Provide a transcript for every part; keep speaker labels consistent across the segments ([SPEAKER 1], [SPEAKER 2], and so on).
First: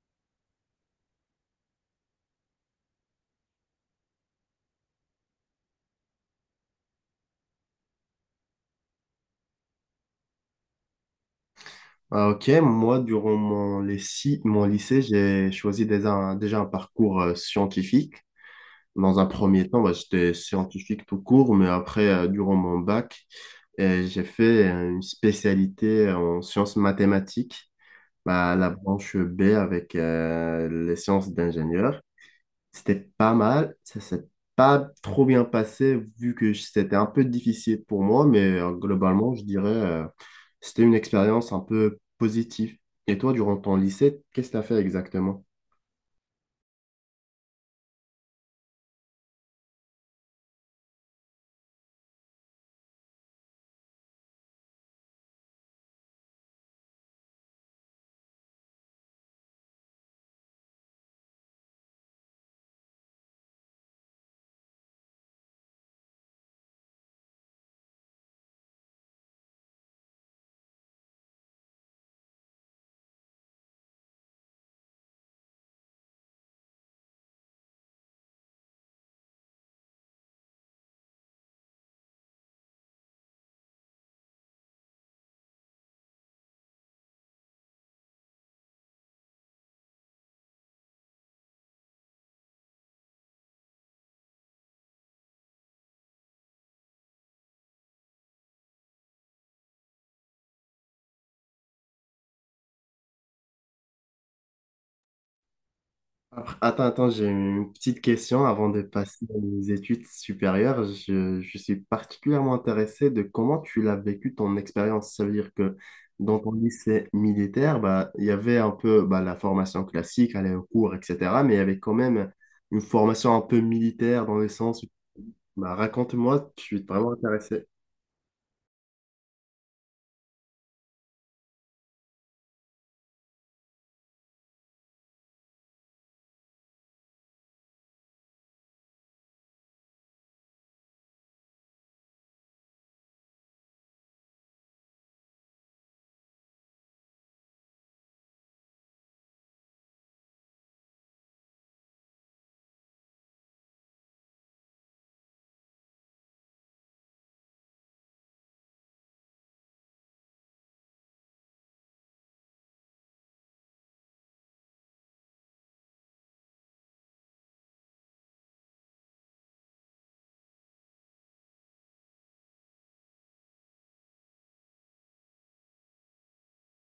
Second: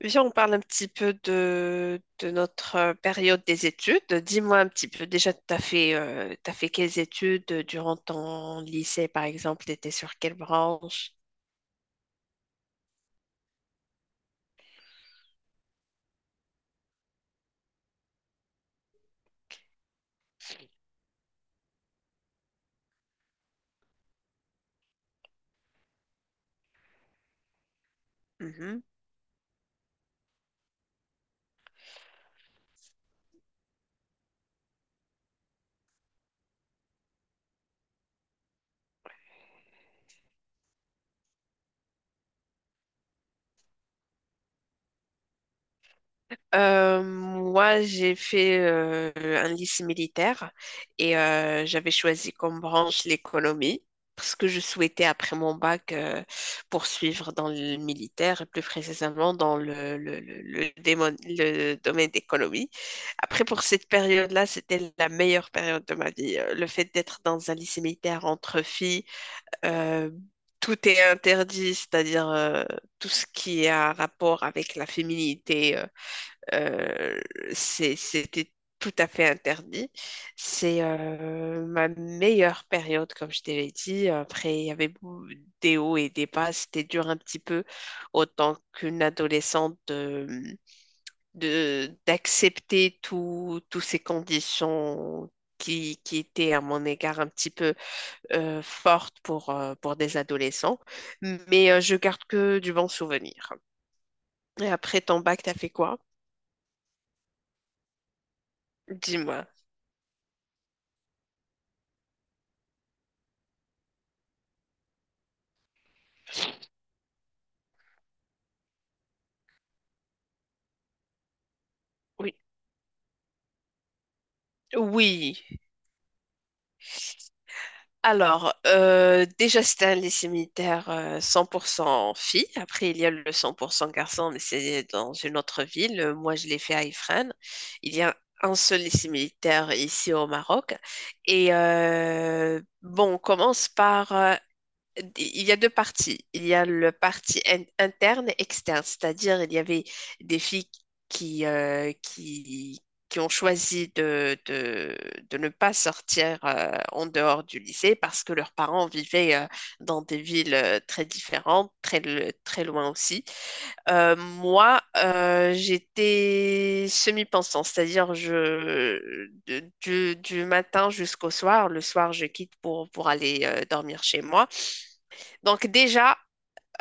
[SPEAKER 1] Viens, on parle un petit peu de notre période des études. Dis-moi un petit peu, déjà, t'as fait quelles études durant ton lycée, par exemple, tu étais sur quelle branche?
[SPEAKER 2] Ah, ok, moi, durant mon lycée, j'ai choisi déjà un parcours scientifique. Dans un premier temps, bah, j'étais scientifique tout court, mais après, durant mon bac, j'ai fait une spécialité en sciences mathématiques, bah, la branche B avec les sciences d'ingénieur. C'était pas mal, ça s'est pas trop bien passé vu que c'était un peu difficile pour moi, mais globalement, je dirais c'était une expérience un peu positive. Et toi, durant ton lycée, qu'est-ce que tu as fait exactement?
[SPEAKER 1] Moi, j'ai fait un lycée militaire et j'avais choisi comme branche l'économie parce que je souhaitais, après mon bac, poursuivre dans le militaire et plus précisément dans le domaine d'économie. Après, pour cette période-là, c'était la meilleure période de ma vie. Le fait d'être dans un lycée militaire entre filles, euh, tout est interdit, c'est-à-dire tout ce qui a rapport avec la féminité, euh, c'était tout à fait interdit. C'est ma meilleure période, comme je te l'ai dit. Après, il y avait des hauts et des bas. C'était dur un petit peu, autant qu'une adolescente, d'accepter tout, toutes ces conditions. Qui étaient, à mon égard, un petit peu fortes pour des adolescents, mais je garde que du bon souvenir. Et après ton bac, t'as fait quoi?
[SPEAKER 2] Attends, attends, j'ai une petite question avant de passer
[SPEAKER 1] Dis-moi.
[SPEAKER 2] aux études supérieures. Je suis particulièrement intéressé de comment tu l'as vécu ton expérience. Ça veut dire que dans ton lycée militaire, bah, il y avait un peu bah, la formation classique, aller au cours, etc. Mais il y avait quand même
[SPEAKER 1] Oui.
[SPEAKER 2] une formation un peu militaire dans le sens où,
[SPEAKER 1] Oui,
[SPEAKER 2] bah, raconte-moi, je suis vraiment intéressé.
[SPEAKER 1] alors déjà c'était un lycée militaire 100% filles. Après il y a le 100% garçons, mais c'est dans une autre ville. Moi je l'ai fait à Ifrane. Il y a un seul lycée militaire ici au Maroc. Et bon, on commence par il y a deux parties. Il y a le interne et externe, c'est-à-dire il y avait des filles qui, qui ont choisi de ne pas sortir en dehors du lycée parce que leurs parents vivaient dans des villes très différentes, très loin aussi. J'étais semi-pensant, c'est-à-dire du matin jusqu'au soir. Le soir, je quitte pour aller dormir chez moi. Donc déjà,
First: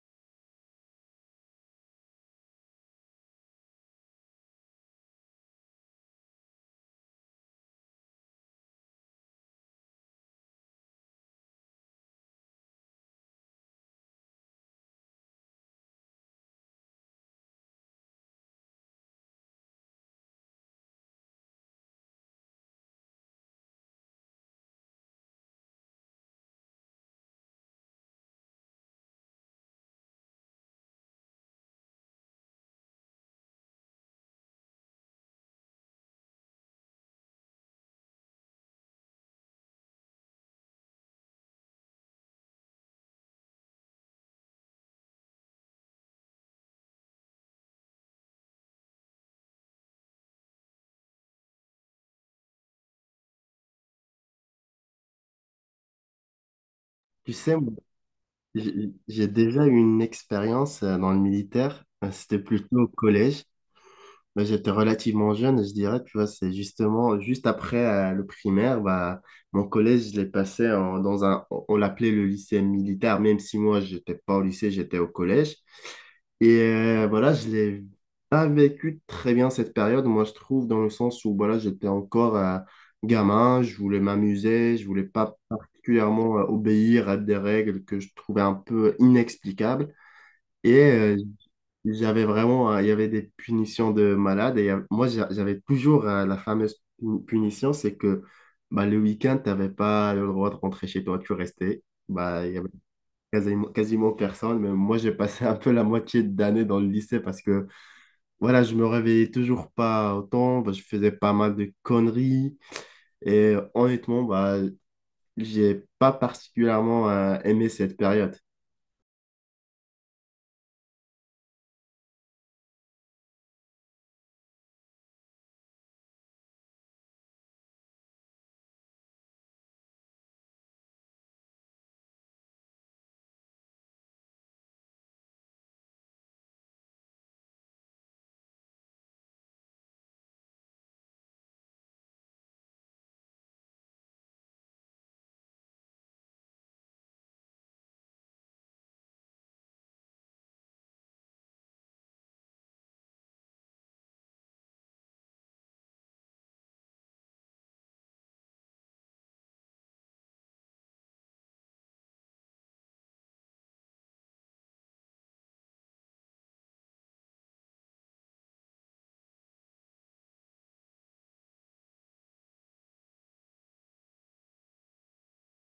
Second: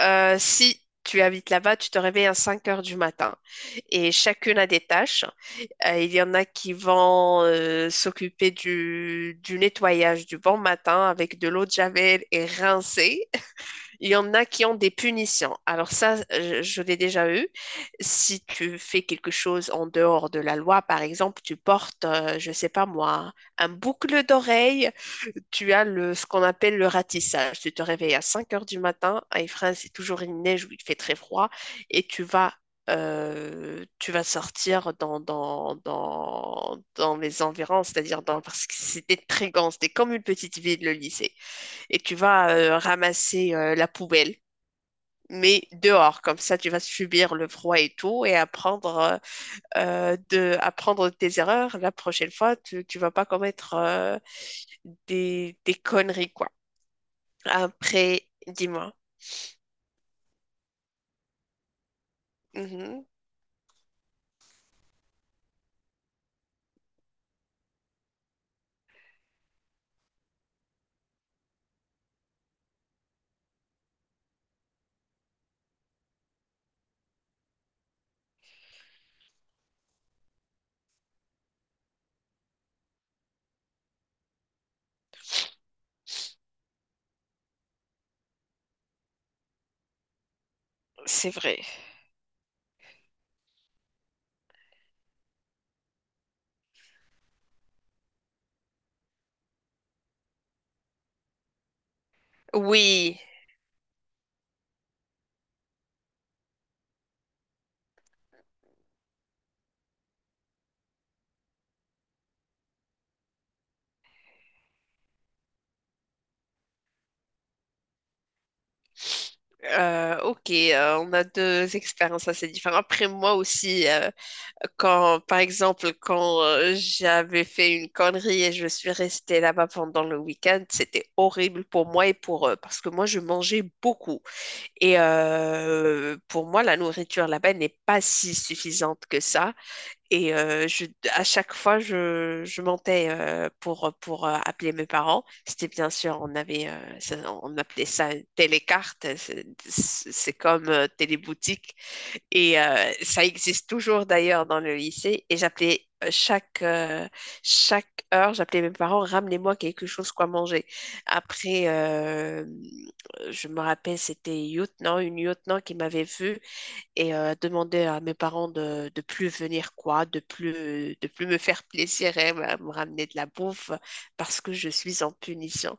[SPEAKER 1] si tu habites là-bas, tu te réveilles à 5 heures du matin et chacune a des tâches. Il y en a qui vont s'occuper du nettoyage du bon matin avec de l'eau de javel et rincer. Il y en a qui ont des punitions. Alors ça, je l'ai déjà eu. Si tu fais quelque chose en dehors de la loi, par exemple, tu portes, je sais pas moi, un boucle d'oreille, tu as le, ce qu'on appelle le ratissage. Tu te réveilles à 5 heures du matin, à Ifrane, c'est toujours une neige où il fait très froid, et tu vas sortir dans les environs, c'est-à-dire dans, parce que c'était très grand, c'était comme une petite ville, le lycée. Et tu vas ramasser la poubelle. Mais dehors, comme ça, tu vas subir le froid et tout, et apprendre, apprendre de tes erreurs. La prochaine fois, tu vas pas commettre des conneries, quoi.
[SPEAKER 2] Tu sais, moi,
[SPEAKER 1] Après,
[SPEAKER 2] j'ai
[SPEAKER 1] dis-moi.
[SPEAKER 2] j'ai déjà eu une expérience dans le militaire. C'était plutôt au
[SPEAKER 1] Mhm,
[SPEAKER 2] collège. Bah, j'étais relativement jeune, je dirais, tu vois, c'est justement juste après le primaire, bah, mon collège, je l'ai passé dans un, on l'appelait le lycée militaire, même si moi, j'étais pas au lycée, j'étais au collège. Et voilà, je l'ai pas vécu très bien cette période, moi, je trouve, dans le sens où, voilà, j'étais encore gamin, je voulais m'amuser, je voulais pas particulièrement obéir à des règles que je trouvais un peu inexplicables. Et
[SPEAKER 1] c'est vrai.
[SPEAKER 2] j'avais vraiment, il y avait des punitions de malade. Et moi, j'avais toujours la fameuse punition, c'est que bah, le week-end, tu n'avais pas le droit de rentrer chez toi, tu restais. Bah, il y avait
[SPEAKER 1] Oui.
[SPEAKER 2] quasiment personne. Mais moi, j'ai passé un peu la moitié d'année dans le lycée parce que voilà, je me réveillais toujours pas autant. Bah, je faisais pas mal de conneries. Et honnêtement, bah, j'ai pas particulièrement aimé cette période.
[SPEAKER 1] Ok, on a deux expériences assez différentes. Après, moi aussi, par exemple, quand j'avais fait une connerie et je suis restée là-bas pendant le week-end, c'était horrible pour moi et pour eux, parce que moi, je mangeais beaucoup. Et pour moi, la nourriture là-bas n'est pas si suffisante que ça. Et euh, je, à chaque fois, je mentais pour appeler mes parents. C'était bien sûr, on avait, on appelait ça une télécarte. C'est comme téléboutique. Et ça existe toujours d'ailleurs dans le lycée. Et j'appelais chaque heure, j'appelais mes parents, ramenez-moi quelque chose quoi manger. Après, je me rappelle, c'était lieutenant, une lieutenant qui m'avait vue et demander à mes parents de plus venir quoi, de plus me faire plaisir et me ramener de la bouffe parce que je suis en punition.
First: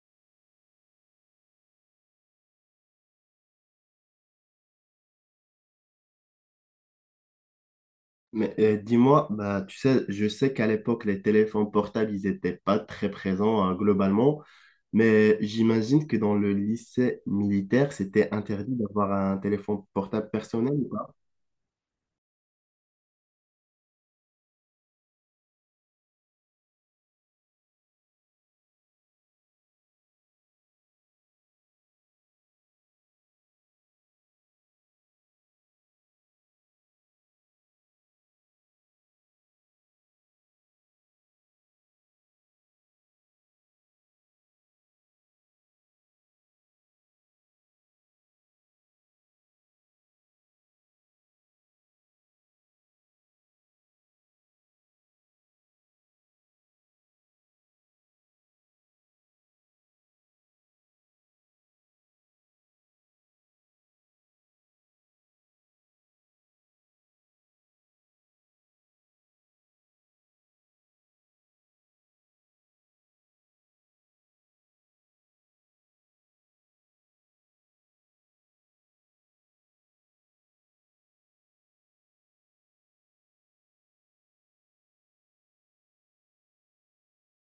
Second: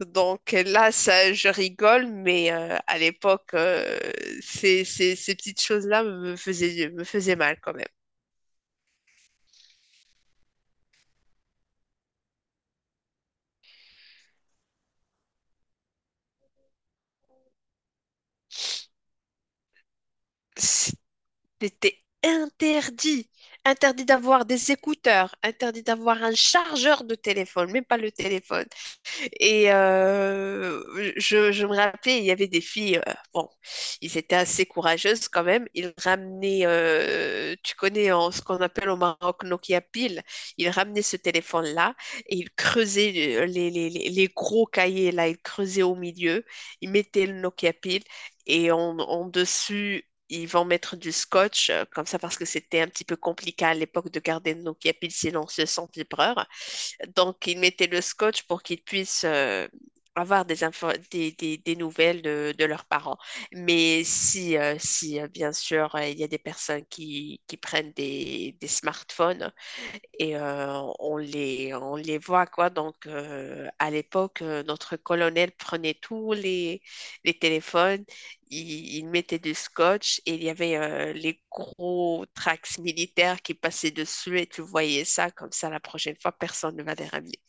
[SPEAKER 1] Donc là, ça, je rigole, mais à l'époque, ces petites choses-là me faisaient mal quand même.
[SPEAKER 2] Mais dis-moi, bah, tu sais, je sais qu'à l'époque, les téléphones portables, ils n'étaient pas très présents hein, globalement, mais j'imagine que dans le lycée militaire, c'était interdit d'avoir un téléphone portable personnel ou pas?
[SPEAKER 1] C'était interdit. Interdit d'avoir des écouteurs, interdit d'avoir un chargeur de téléphone, même pas le téléphone. Et je me rappelais, il y avait des filles, bon, ils étaient assez courageuses quand même. Ils ramenaient, tu connais en, ce qu'on appelle au Maroc Nokia Pile, ils ramenaient ce téléphone-là et ils creusaient les gros cahiers là, ils creusaient au milieu, ils mettaient le Nokia Pile et en, en dessus. Ils vont mettre du scotch, comme ça, parce que c'était un petit peu compliqué à l'époque de garder le Nokia Pile sinon on se sent vibreur. Donc, il mettait le scotch pour qu'ils puissent avoir des, info- des nouvelles de leurs parents. Mais si bien sûr, il y a des personnes qui prennent des smartphones, et on les voit, quoi. Donc, à l'époque, notre colonel prenait les téléphones, il mettait du scotch et il y avait les gros tracts militaires qui passaient dessus et tu voyais ça, comme ça, la prochaine fois, personne ne va les ramener.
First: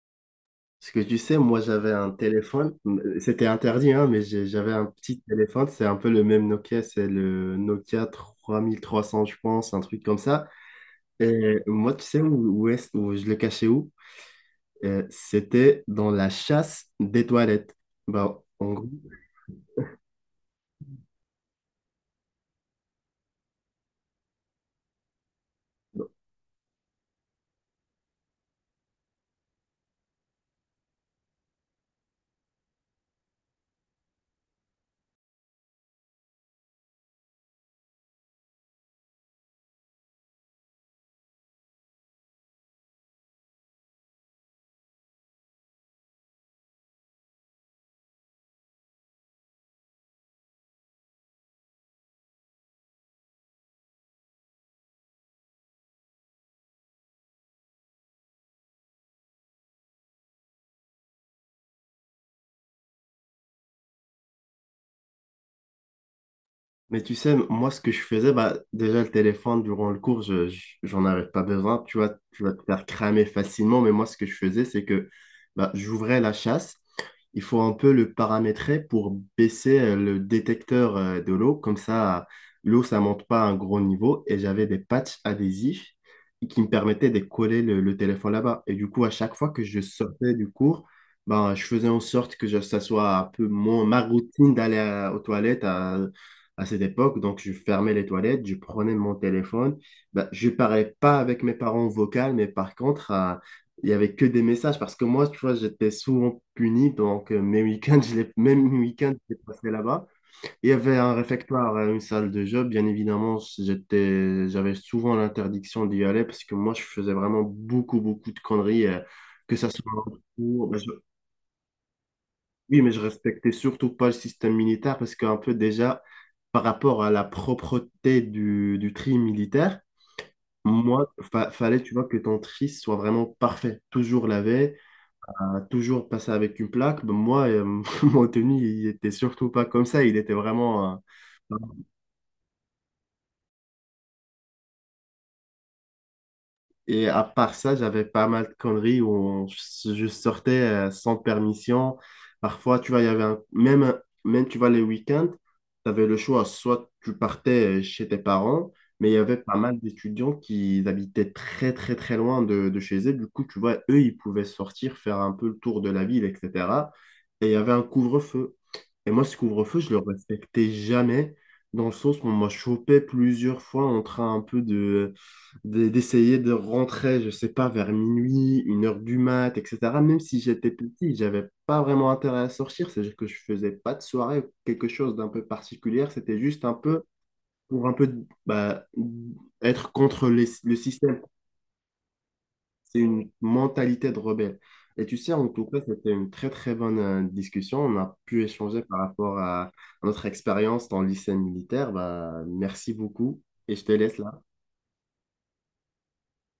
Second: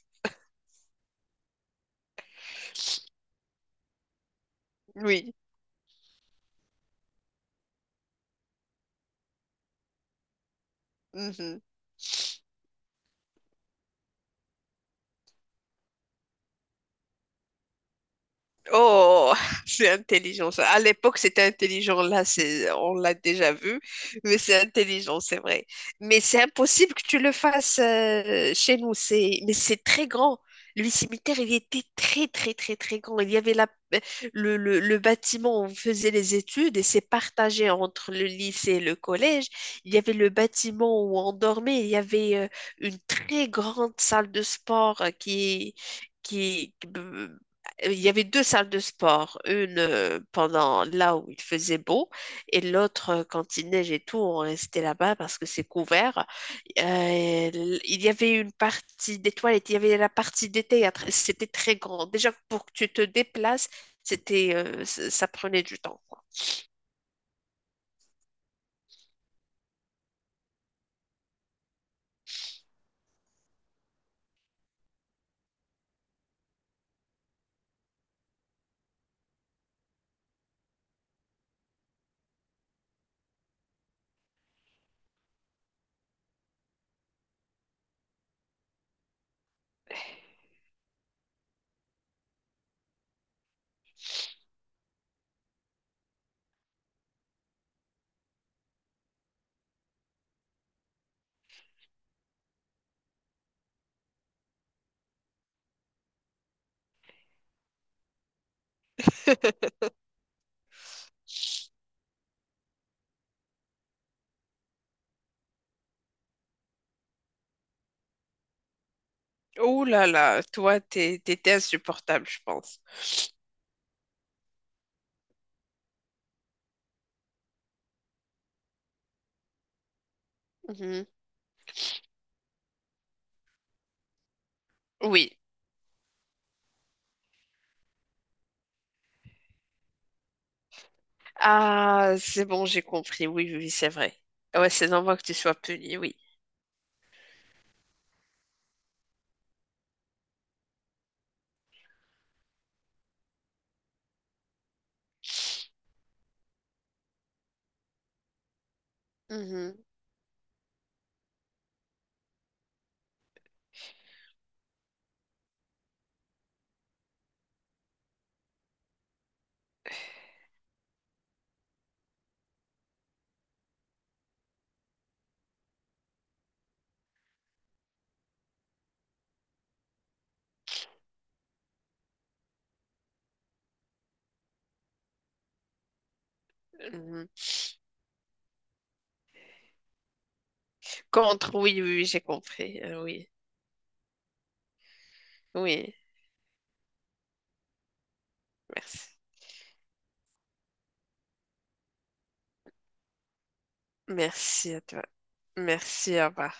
[SPEAKER 2] Parce que tu sais, moi, j'avais un téléphone, c'était interdit, hein, mais j'avais un petit
[SPEAKER 1] Oui.
[SPEAKER 2] téléphone, c'est un peu le même Nokia, c'est le Nokia trois trois mille trois cents je pense, un truc comme ça. Et
[SPEAKER 1] Mhm.
[SPEAKER 2] moi, tu sais où je le cachais où? C'était dans la chasse des toilettes. Bah, en gros,
[SPEAKER 1] Oh, c'est intelligent ça. À l'époque, c'était intelligent. Là, c'est, on l'a déjà vu, mais c'est intelligent, c'est vrai. Mais c'est impossible que tu le fasses chez nous. C'est, mais c'est très grand. Le cimetière, il était très, très, très, très grand. Il y avait le bâtiment où on faisait les études et c'est partagé entre le lycée et le collège. Il y avait le bâtiment où on dormait. Il y avait une très grande salle de sport qui Il y avait deux salles de sport, une pendant là où il faisait beau et l'autre quand il neige et tout, on restait là-bas parce que c'est couvert. Euh, il y avait une partie des toilettes, il y avait la partie des théâtres, c'était très grand. Déjà pour que tu te déplaces, c'était, ça prenait du temps, quoi.
[SPEAKER 2] mais tu sais, moi, ce que je faisais, bah, déjà, le téléphone, durant le cours, j'en avais pas besoin. Tu vois, tu vas te faire cramer facilement. Mais moi, ce que je faisais, c'est que bah, j'ouvrais la chasse, il faut un peu le paramétrer pour baisser le détecteur de l'eau. Comme ça, l'eau, ça monte pas à un gros niveau. Et j'avais des patchs adhésifs qui me permettaient de coller le téléphone là-bas. Et du coup, à chaque fois que je sortais du cours, ben, je faisais en sorte que ça soit un peu mon, ma routine d'aller aux toilettes à cette époque. Donc, je fermais les toilettes, je prenais mon téléphone. Ben, je parlais pas avec mes parents vocal, mais par contre, il y avait que des messages parce que moi, tu vois, j'étais souvent puni. Donc, mes week-ends, je les, même mes week-ends, je les passais là-bas. Il y avait un réfectoire, une salle de jeu. Bien évidemment, j'étais, j'avais souvent l'interdiction d'y aller parce que moi, je faisais vraiment beaucoup de conneries. Que ça
[SPEAKER 1] Oh
[SPEAKER 2] soit en
[SPEAKER 1] là là,
[SPEAKER 2] cours.
[SPEAKER 1] toi, t'étais insupportable, je
[SPEAKER 2] Oui,
[SPEAKER 1] pense.
[SPEAKER 2] mais je respectais surtout pas le système militaire parce qu'un peu déjà, par rapport à la propreté du tri militaire,
[SPEAKER 1] Mhm.
[SPEAKER 2] moi, fallait, tu vois, que ton tri soit vraiment parfait, toujours lavé,
[SPEAKER 1] Oui.
[SPEAKER 2] a toujours passé avec une plaque. Ben, moi, mon tenue, il était surtout pas comme ça. Il était vraiment. Euh,
[SPEAKER 1] Ah, c'est bon, j'ai compris. Oui, oui, oui, c'est vrai. Ouais, c'est normal que tu sois puni, oui.
[SPEAKER 2] Et à part ça, j'avais pas mal de conneries où je sortais sans permission. Parfois, tu vois, il y avait un- même, tu vois, les week-ends, tu avais le choix. Soit tu partais chez tes parents, mais il y avait pas mal
[SPEAKER 1] Mhm.
[SPEAKER 2] d'étudiants qui habitaient très, très, très loin de chez eux. Du coup, tu vois, eux, ils pouvaient sortir, faire un peu le tour de la ville, etc. Et il y avait un couvre-feu. Et moi, ce couvre-feu, je le respectais jamais, dans le sens où on m'a chopé plusieurs fois en train un peu de, d'essayer de rentrer, je sais pas, vers minuit, une heure du mat, etc. Même si j'étais petit, j'avais pas vraiment intérêt à sortir, c'est-à-dire que je faisais pas de soirée ou quelque chose d'un peu particulier, c'était juste un peu
[SPEAKER 1] Mhm.
[SPEAKER 2] pour un peu bah, être contre le système.
[SPEAKER 1] Contre, oui, oui, oui, j'ai compris.
[SPEAKER 2] C'est
[SPEAKER 1] Oui,
[SPEAKER 2] une mentalité de rebelle. Et tu sais, en tout cas,
[SPEAKER 1] oui,
[SPEAKER 2] c'était une très très bonne discussion. On a pu échanger par
[SPEAKER 1] merci.
[SPEAKER 2] rapport à notre expérience dans le lycée militaire. Bah, merci beaucoup et je te laisse là.
[SPEAKER 1] Merci à toi. Merci, à revoir.